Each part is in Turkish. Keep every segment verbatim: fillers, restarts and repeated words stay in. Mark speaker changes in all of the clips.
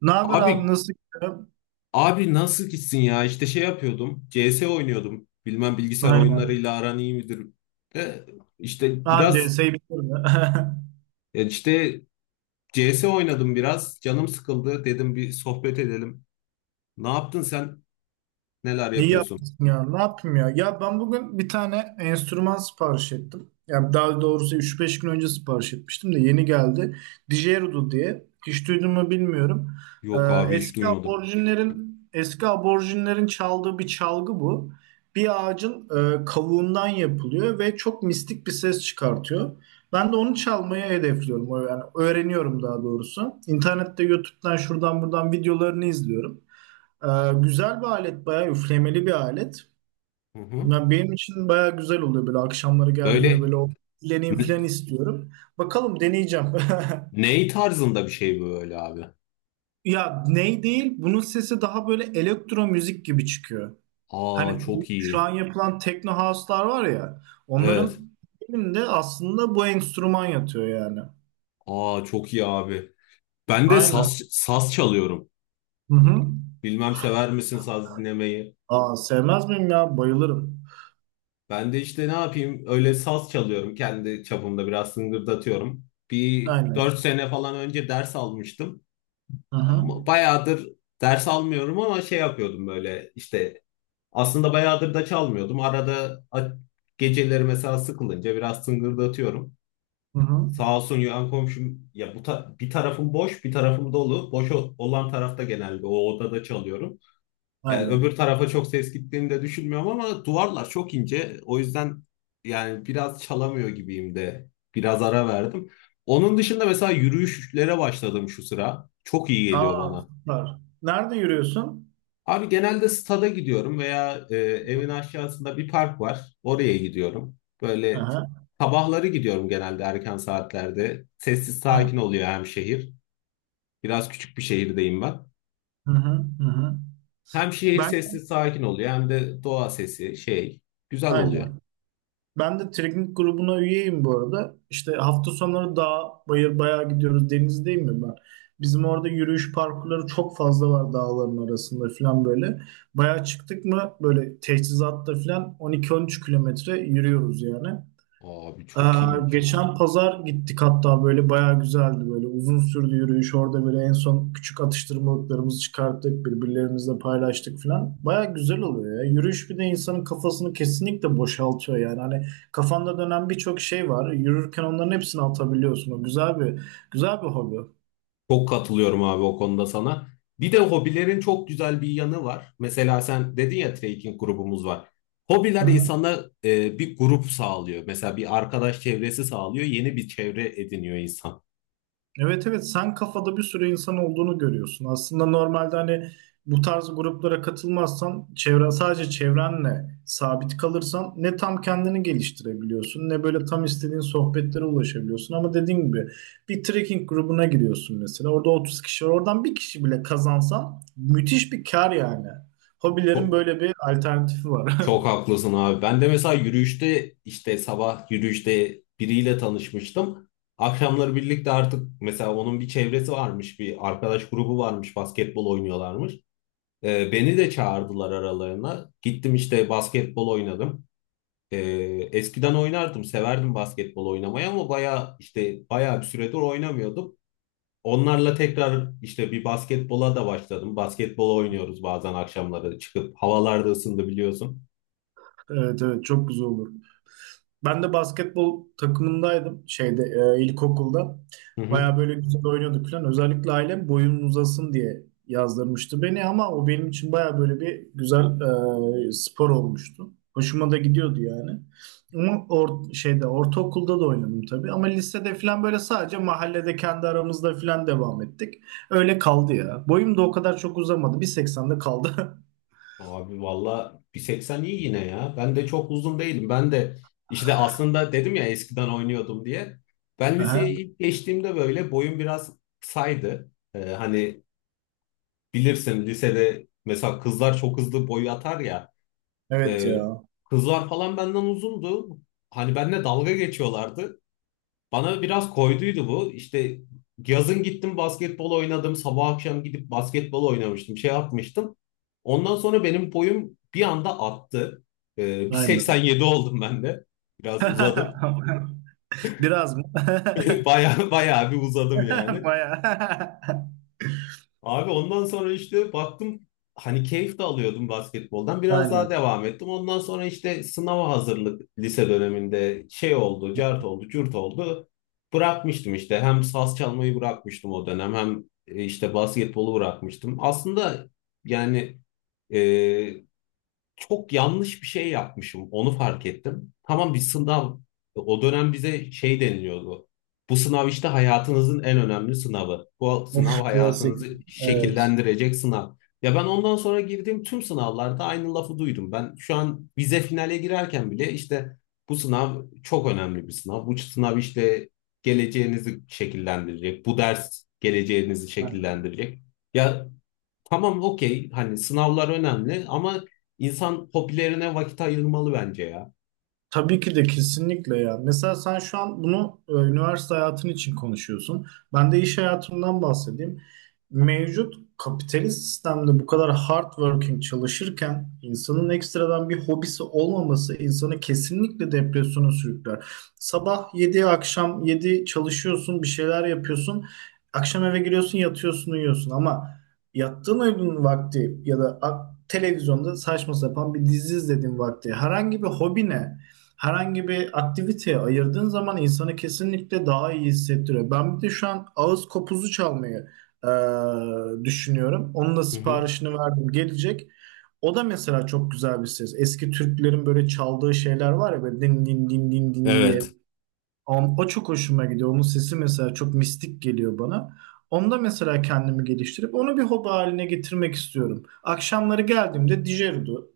Speaker 1: Ne haber abi,
Speaker 2: Abi
Speaker 1: nasıl gidiyor?
Speaker 2: abi nasıl gitsin ya? İşte şey yapıyordum. C S oynuyordum. Bilmem bilgisayar
Speaker 1: Aynen.
Speaker 2: oyunlarıyla aran iyi midir? De, işte
Speaker 1: Daha
Speaker 2: biraz
Speaker 1: C S'yi bitirdi.
Speaker 2: ya işte C S oynadım biraz. Canım sıkıldı. Dedim bir sohbet edelim. Ne yaptın sen? Neler
Speaker 1: İyi
Speaker 2: yapıyorsun?
Speaker 1: yapmışsın ya. Ne yapayım ya? Ya ben bugün bir tane enstrüman sipariş ettim. Yani daha doğrusu üç beş gün önce sipariş etmiştim de yeni geldi. Digerudo diye. Hiç duydun mu bilmiyorum. Ee,
Speaker 2: Yok abi hiç
Speaker 1: eski
Speaker 2: duymadım.
Speaker 1: aborjinlerin eski aborjinlerin çaldığı bir çalgı bu. Bir ağacın e, kavuğundan yapılıyor ve çok mistik bir ses çıkartıyor. Ben de onu çalmayı hedefliyorum. Yani öğreniyorum daha doğrusu. İnternette, YouTube'dan, şuradan buradan videolarını izliyorum. Ee, güzel bir alet, bayağı üflemeli bir alet.
Speaker 2: Hı hı.
Speaker 1: Ya benim için bayağı güzel oluyor, böyle akşamları geldiğimde
Speaker 2: Böyle
Speaker 1: böyle o üfleneyim
Speaker 2: ne,
Speaker 1: falan istiyorum. Bakalım, deneyeceğim.
Speaker 2: Ney tarzında bir şey böyle abi?
Speaker 1: Ya ney değil, bunun sesi daha böyle elektro müzik gibi çıkıyor.
Speaker 2: Aa
Speaker 1: Hani
Speaker 2: çok
Speaker 1: şu
Speaker 2: iyi.
Speaker 1: an yapılan techno house'lar var ya,
Speaker 2: Evet.
Speaker 1: onların de aslında bu enstrüman yatıyor yani.
Speaker 2: Aa çok iyi abi. Ben de
Speaker 1: Aynen.
Speaker 2: saz, saz çalıyorum.
Speaker 1: Hı hı.
Speaker 2: Bilmem sever misin saz dinlemeyi?
Speaker 1: Aa, sevmez miyim ya? Bayılırım.
Speaker 2: Ben de işte ne yapayım öyle saz çalıyorum. Kendi çapımda biraz sıngırdatıyorum. Bir
Speaker 1: Aynen.
Speaker 2: dört sene falan önce ders almıştım.
Speaker 1: Hı hı.
Speaker 2: Ama bayağıdır ders almıyorum ama şey yapıyordum böyle işte aslında bayağıdır da çalmıyordum. Arada a- geceleri mesela sıkılınca biraz sıngırdatıyorum.
Speaker 1: Hı hı.
Speaker 2: Sağ olsun yan komşum ya bu ta- bir tarafım boş bir tarafım dolu. Boş o- olan tarafta genelde o odada çalıyorum. Yani
Speaker 1: Aynen.
Speaker 2: öbür tarafa çok ses gittiğini de düşünmüyorum ama duvarlar çok ince. O yüzden yani biraz çalamıyor gibiyim de. Biraz ara verdim. Onun dışında mesela yürüyüşlere başladım şu sıra. Çok iyi geliyor
Speaker 1: Aa,
Speaker 2: bana.
Speaker 1: süper. Nerede yürüyorsun?
Speaker 2: Abi genelde stada gidiyorum veya e, evin aşağısında bir park var. Oraya gidiyorum. Böyle
Speaker 1: Aha,
Speaker 2: sabahları gidiyorum genelde erken saatlerde. Sessiz
Speaker 1: ha,
Speaker 2: sakin oluyor hem şehir. Biraz küçük bir şehirdeyim ben.
Speaker 1: hı hı, hı hı.
Speaker 2: Hem şehir
Speaker 1: Ben
Speaker 2: sessiz sakin oluyor hem de doğa sesi şey güzel oluyor.
Speaker 1: aynen. Ben de trekking grubuna üyeyim bu arada. İşte hafta sonları dağ, bayır bayağı gidiyoruz. Denizdeyim mi ben? Bizim orada yürüyüş parkurları çok fazla var, dağların arasında falan böyle. Bayağı çıktık mı böyle teçhizatta falan on iki on üç kilometre yürüyoruz yani.
Speaker 2: Abi
Speaker 1: Ee,
Speaker 2: çok iyiymiş ha.
Speaker 1: Geçen pazar gittik hatta, böyle bayağı güzeldi, böyle uzun sürdü yürüyüş orada, böyle en son küçük atıştırmalıklarımızı çıkarttık, birbirlerimizle paylaştık falan. Bayağı güzel oluyor ya yürüyüş, bir de insanın kafasını kesinlikle boşaltıyor yani. Hani kafanda dönen birçok şey var, yürürken onların hepsini atabiliyorsun. O güzel bir güzel bir hobi.
Speaker 2: Çok katılıyorum abi o konuda sana. Bir de hobilerin çok güzel bir yanı var. Mesela sen dedin ya trekking grubumuz var.
Speaker 1: Hı
Speaker 2: Hobiler
Speaker 1: hı.
Speaker 2: insana e, bir grup sağlıyor. Mesela bir arkadaş çevresi sağlıyor. Yeni bir çevre ediniyor insan.
Speaker 1: Evet, evet, sen kafada bir sürü insan olduğunu görüyorsun. Aslında normalde hani bu tarz gruplara katılmazsan, çevren sadece çevrenle sabit kalırsan, ne tam kendini geliştirebiliyorsun ne böyle tam istediğin sohbetlere ulaşabiliyorsun. Ama dediğim gibi bir trekking grubuna giriyorsun mesela, orada otuz kişi var, oradan bir kişi bile kazansan müthiş bir kar yani. Hobilerin
Speaker 2: Çok
Speaker 1: böyle bir alternatifi var.
Speaker 2: çok haklısın abi. Ben de mesela yürüyüşte işte sabah yürüyüşte biriyle tanışmıştım. Akşamları birlikte artık mesela onun bir çevresi varmış, bir arkadaş grubu varmış, basketbol oynuyorlarmış. Ee, beni de çağırdılar aralarına. Gittim işte basketbol oynadım. Ee, Eskiden oynardım, severdim basketbol oynamayı ama bayağı işte bayağı bir süredir oynamıyordum. Onlarla tekrar işte bir basketbola da başladım. Basketbol oynuyoruz bazen akşamları çıkıp havalarda ısındı biliyorsun.
Speaker 1: Evet, evet, çok güzel olur. Ben de basketbol takımındaydım şeyde, e, ilkokulda.
Speaker 2: Hı hı.
Speaker 1: Baya böyle güzel oynuyorduk falan. Özellikle ailem boyun uzasın diye yazdırmıştı beni, ama o benim için baya böyle bir güzel e, spor olmuştu. Hoşuma da gidiyordu yani. Ama or şeyde ortaokulda da oynadım tabii, ama lisede falan böyle sadece mahallede kendi aramızda falan devam ettik. Öyle kaldı ya. Boyum da o kadar çok uzamadı. bir seksende kaldı.
Speaker 2: Abi valla bir seksen iyi yine ya. Ben de çok uzun değilim. Ben de işte aslında dedim ya eskiden oynuyordum diye. Ben
Speaker 1: Aha.
Speaker 2: liseyi ilk geçtiğimde böyle boyum biraz saydı. Ee, hani Bilirsin lisede mesela kızlar çok hızlı boy atar ya.
Speaker 1: Evet
Speaker 2: E,
Speaker 1: ya.
Speaker 2: Kızlar falan benden uzundu. Hani benimle dalga geçiyorlardı. Bana biraz koyduydu bu. İşte yazın gittim basketbol oynadım. Sabah akşam gidip basketbol oynamıştım. Şey yapmıştım. Ondan sonra benim boyum bir anda attı. E, bir
Speaker 1: Aynen.
Speaker 2: seksen yedi oldum ben de. Biraz uzadım.
Speaker 1: Biraz mı?
Speaker 2: Bayağı bayağı bir uzadım yani.
Speaker 1: Bayağı.
Speaker 2: Abi ondan sonra işte baktım hani keyif de alıyordum basketboldan. Biraz
Speaker 1: Aynen.
Speaker 2: daha devam ettim. Ondan sonra işte sınava hazırlık lise döneminde şey oldu, cart oldu, cürt oldu. Bırakmıştım işte. Hem saz çalmayı bırakmıştım o dönem hem e, işte basketbolu bırakmıştım. Aslında yani e, çok yanlış bir şey yapmışım. Onu fark ettim. Tamam, bir sınav. O dönem bize şey deniliyordu. Bu sınav işte hayatınızın en önemli sınavı. Bu sınav
Speaker 1: Of, klasik.
Speaker 2: hayatınızı
Speaker 1: Evet.
Speaker 2: şekillendirecek sınav. Ya, ben ondan sonra girdiğim tüm sınavlarda aynı lafı duydum. Ben şu an vize finale girerken bile işte bu sınav çok önemli bir sınav. Bu sınav işte geleceğinizi şekillendirecek. Bu ders geleceğinizi şekillendirecek. Ya, Tamam, okey, hani sınavlar önemli ama insan hobilerine vakit ayırmalı bence ya.
Speaker 1: Tabii ki de, kesinlikle ya. Mesela sen şu an bunu e, üniversite hayatın için konuşuyorsun. Ben de iş hayatımdan bahsedeyim. Mevcut kapitalist sistemde bu kadar hard working çalışırken, insanın ekstradan bir hobisi olmaması insanı kesinlikle depresyona sürükler. Sabah yedi akşam yedi çalışıyorsun, bir şeyler yapıyorsun. Akşam eve giriyorsun, yatıyorsun, uyuyorsun, ama yattığın uyuduğun vakti ya da a- televizyonda saçma sapan bir dizi izlediğin vakti herhangi bir hobine, herhangi bir aktiviteye ayırdığın zaman insanı kesinlikle daha iyi hissettiriyor. Ben bir de şu an ağız kopuzu çalmayı e, düşünüyorum. Onun da
Speaker 2: Hı hı.
Speaker 1: siparişini verdim. Gelecek. O da mesela çok güzel bir ses. Eski Türklerin böyle çaldığı şeyler var ya, böyle din din din din din diye.
Speaker 2: Evet.
Speaker 1: O, o çok hoşuma gidiyor. Onun sesi mesela çok mistik geliyor bana. Onda mesela kendimi geliştirip onu bir hobi haline getirmek istiyorum. Akşamları geldiğimde Dijerudu,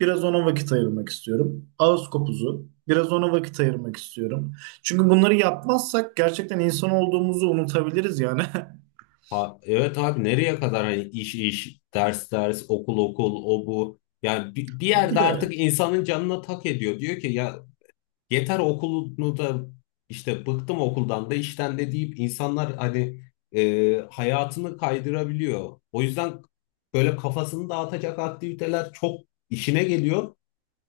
Speaker 1: biraz ona vakit ayırmak istiyorum. Ağız kopuzu, biraz ona vakit ayırmak istiyorum. Çünkü bunları yapmazsak gerçekten insan olduğumuzu unutabiliriz yani.
Speaker 2: Ha, evet abi, nereye kadar hani iş iş, ders ders, okul okul, o bu. Yani bir, bir
Speaker 1: Bir
Speaker 2: yerde
Speaker 1: de
Speaker 2: artık insanın canına tak ediyor. Diyor ki ya, yeter okulunu da işte bıktım okuldan da işten de deyip insanlar hani e, hayatını kaydırabiliyor. O yüzden böyle kafasını dağıtacak aktiviteler çok işine geliyor.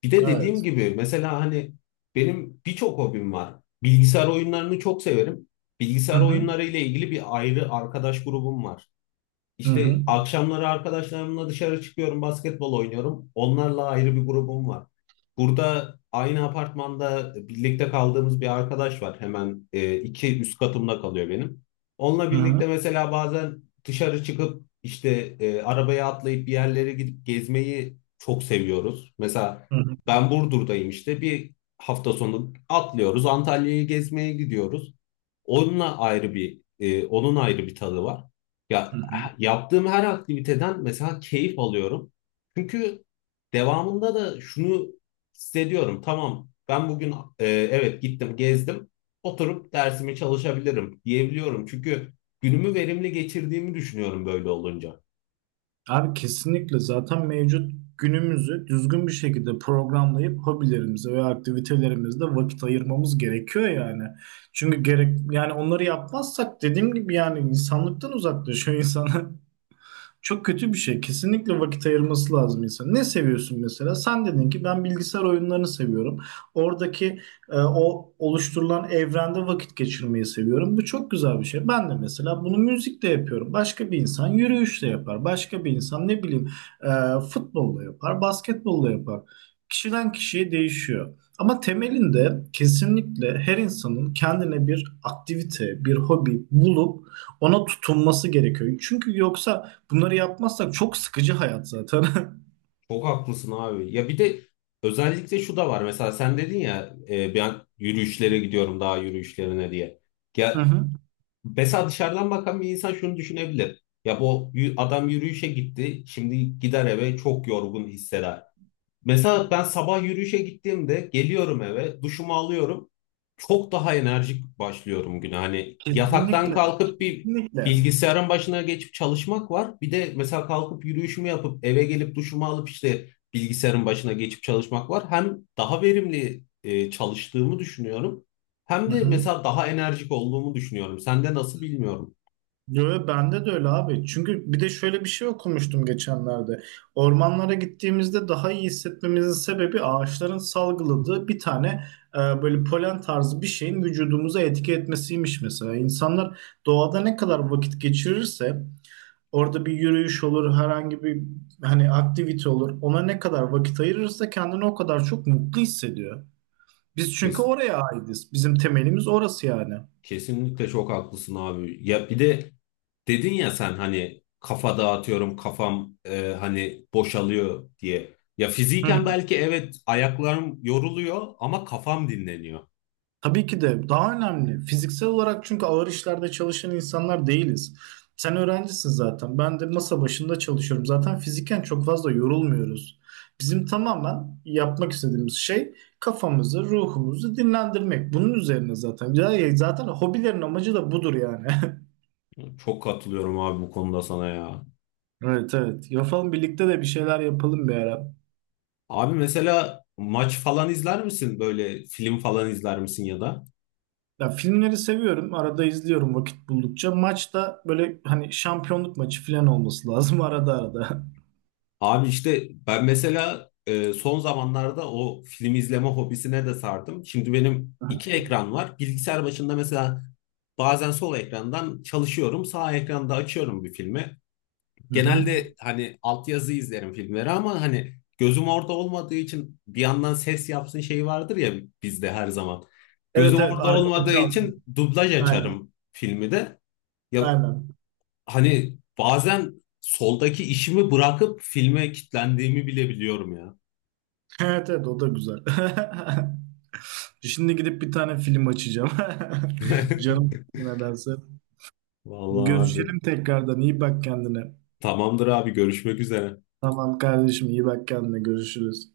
Speaker 2: Bir de dediğim
Speaker 1: evet.
Speaker 2: gibi mesela hani benim birçok hobim var. Bilgisayar oyunlarını çok severim.
Speaker 1: Hı
Speaker 2: Bilgisayar
Speaker 1: hı.
Speaker 2: oyunları ile ilgili bir ayrı arkadaş grubum var.
Speaker 1: Hı
Speaker 2: İşte
Speaker 1: hı.
Speaker 2: akşamları arkadaşlarımla dışarı çıkıyorum, basketbol oynuyorum. Onlarla ayrı bir grubum var. Burada aynı apartmanda birlikte kaldığımız bir arkadaş var. Hemen e, iki üst katımda kalıyor benim. Onunla
Speaker 1: Hı hı.
Speaker 2: birlikte mesela bazen dışarı çıkıp işte e, arabaya atlayıp bir yerlere gidip gezmeyi çok seviyoruz. Mesela
Speaker 1: Hı hı.
Speaker 2: ben Burdur'dayım, işte bir hafta sonu atlıyoruz Antalya'yı gezmeye gidiyoruz. Onunla ayrı bir e, onun ayrı bir tadı var.
Speaker 1: Hı
Speaker 2: Ya,
Speaker 1: hı.
Speaker 2: yaptığım her aktiviteden mesela keyif alıyorum. Çünkü devamında da şunu hissediyorum. Tamam, ben bugün e, evet gittim gezdim, oturup dersimi çalışabilirim diyebiliyorum. Çünkü günümü verimli geçirdiğimi düşünüyorum böyle olunca.
Speaker 1: Abi kesinlikle, zaten mevcut günümüzü düzgün bir şekilde programlayıp hobilerimize ve aktivitelerimizde vakit ayırmamız gerekiyor yani. Çünkü gerek yani, onları yapmazsak dediğim gibi yani insanlıktan uzaklaşıyor insan. Çok kötü bir şey. Kesinlikle vakit ayırması lazım insan. Ne seviyorsun mesela? Sen dedin ki ben bilgisayar oyunlarını seviyorum. Oradaki e, o oluşturulan evrende vakit geçirmeyi seviyorum. Bu çok güzel bir şey. Ben de mesela bunu müzikle yapıyorum. Başka bir insan yürüyüşle yapar. Başka bir insan ne bileyim e, futbolla yapar, basketbolla yapar. Kişiden kişiye değişiyor. Ama temelinde kesinlikle her insanın kendine bir aktivite, bir hobi bulup ona tutunması gerekiyor. Çünkü yoksa bunları yapmazsak çok sıkıcı hayat zaten.
Speaker 2: Çok haklısın abi. Ya bir de özellikle şu da var. Mesela sen dedin ya e, ben yürüyüşlere gidiyorum daha yürüyüşlerine diye.
Speaker 1: Hı
Speaker 2: Ya,
Speaker 1: hı.
Speaker 2: Mesela dışarıdan bakan bir insan şunu düşünebilir. Ya bu yü- adam yürüyüşe gitti, şimdi gider eve çok yorgun hisseder. Mesela ben sabah yürüyüşe gittiğimde geliyorum eve, duşumu alıyorum. Çok daha enerjik başlıyorum güne. Hani yataktan
Speaker 1: Kesinlikle,
Speaker 2: kalkıp bir
Speaker 1: kesinlikle.
Speaker 2: bilgisayarın başına geçip çalışmak var. Bir de mesela kalkıp yürüyüşümü yapıp eve gelip duşumu alıp işte bilgisayarın başına geçip çalışmak var. Hem daha verimli e, çalıştığımı düşünüyorum. Hem
Speaker 1: Hı
Speaker 2: de
Speaker 1: hı.
Speaker 2: mesela daha enerjik olduğumu düşünüyorum. Sende nasıl bilmiyorum.
Speaker 1: Yo, yo, bende de öyle abi. Çünkü bir de şöyle bir şey okumuştum geçenlerde. Ormanlara gittiğimizde daha iyi hissetmemizin sebebi ağaçların salgıladığı bir tane e, böyle polen tarzı bir şeyin vücudumuza etki etmesiymiş mesela. İnsanlar doğada ne kadar vakit geçirirse, orada bir yürüyüş olur, herhangi bir hani aktivite olur, ona ne kadar vakit ayırırsa kendini o kadar çok mutlu hissediyor. Biz çünkü
Speaker 2: Kes-
Speaker 1: oraya aitiz. Bizim temelimiz orası yani.
Speaker 2: kesinlikle çok haklısın abi. Ya bir de Dedin ya sen hani kafa dağıtıyorum, kafam e, hani boşalıyor diye. Ya
Speaker 1: Hı hı.
Speaker 2: fiziken belki evet ayaklarım yoruluyor ama kafam dinleniyor.
Speaker 1: Tabii ki de daha önemli. Fiziksel olarak çünkü ağır işlerde çalışan insanlar değiliz. Sen öğrencisin zaten. Ben de masa başında çalışıyorum. Zaten fiziken çok fazla yorulmuyoruz. Bizim tamamen yapmak istediğimiz şey kafamızı, ruhumuzu dinlendirmek. Bunun üzerine zaten. Ya- Zaten hobilerin amacı da budur yani.
Speaker 2: Çok katılıyorum abi bu konuda sana ya.
Speaker 1: Evet, evet. Yapalım, birlikte de bir şeyler yapalım bir ara.
Speaker 2: Abi, mesela maç falan izler misin? Böyle film falan izler misin ya da?
Speaker 1: Ya, filmleri seviyorum. Arada izliyorum vakit buldukça. Maçta böyle hani şampiyonluk maçı falan olması lazım arada arada.
Speaker 2: Abi işte ben mesela e, son zamanlarda o film izleme hobisine de sardım. Şimdi benim iki ekran var. Bilgisayar başında mesela Bazen sol ekrandan çalışıyorum, sağ ekranda açıyorum bir filmi.
Speaker 1: Hı hı.
Speaker 2: Genelde hani altyazı izlerim filmleri ama hani gözüm orada olmadığı için bir yandan ses yapsın şeyi vardır ya bizde her zaman.
Speaker 1: Evet,
Speaker 2: Gözüm
Speaker 1: evet,
Speaker 2: orada
Speaker 1: arkada
Speaker 2: olmadığı
Speaker 1: çalsın.
Speaker 2: için dublaj
Speaker 1: Aynen.
Speaker 2: açarım filmi de. Ya
Speaker 1: Aynen.
Speaker 2: hani bazen soldaki işimi bırakıp filme kitlendiğimi bile biliyorum ya.
Speaker 1: Evet, evet, o da güzel. Şimdi gidip bir tane film açacağım. Canım nedense.
Speaker 2: Vallahi abi.
Speaker 1: Görüşelim tekrardan. İyi bak kendine.
Speaker 2: Tamamdır abi, görüşmek üzere.
Speaker 1: Tamam kardeşim, iyi bak kendine. Görüşürüz.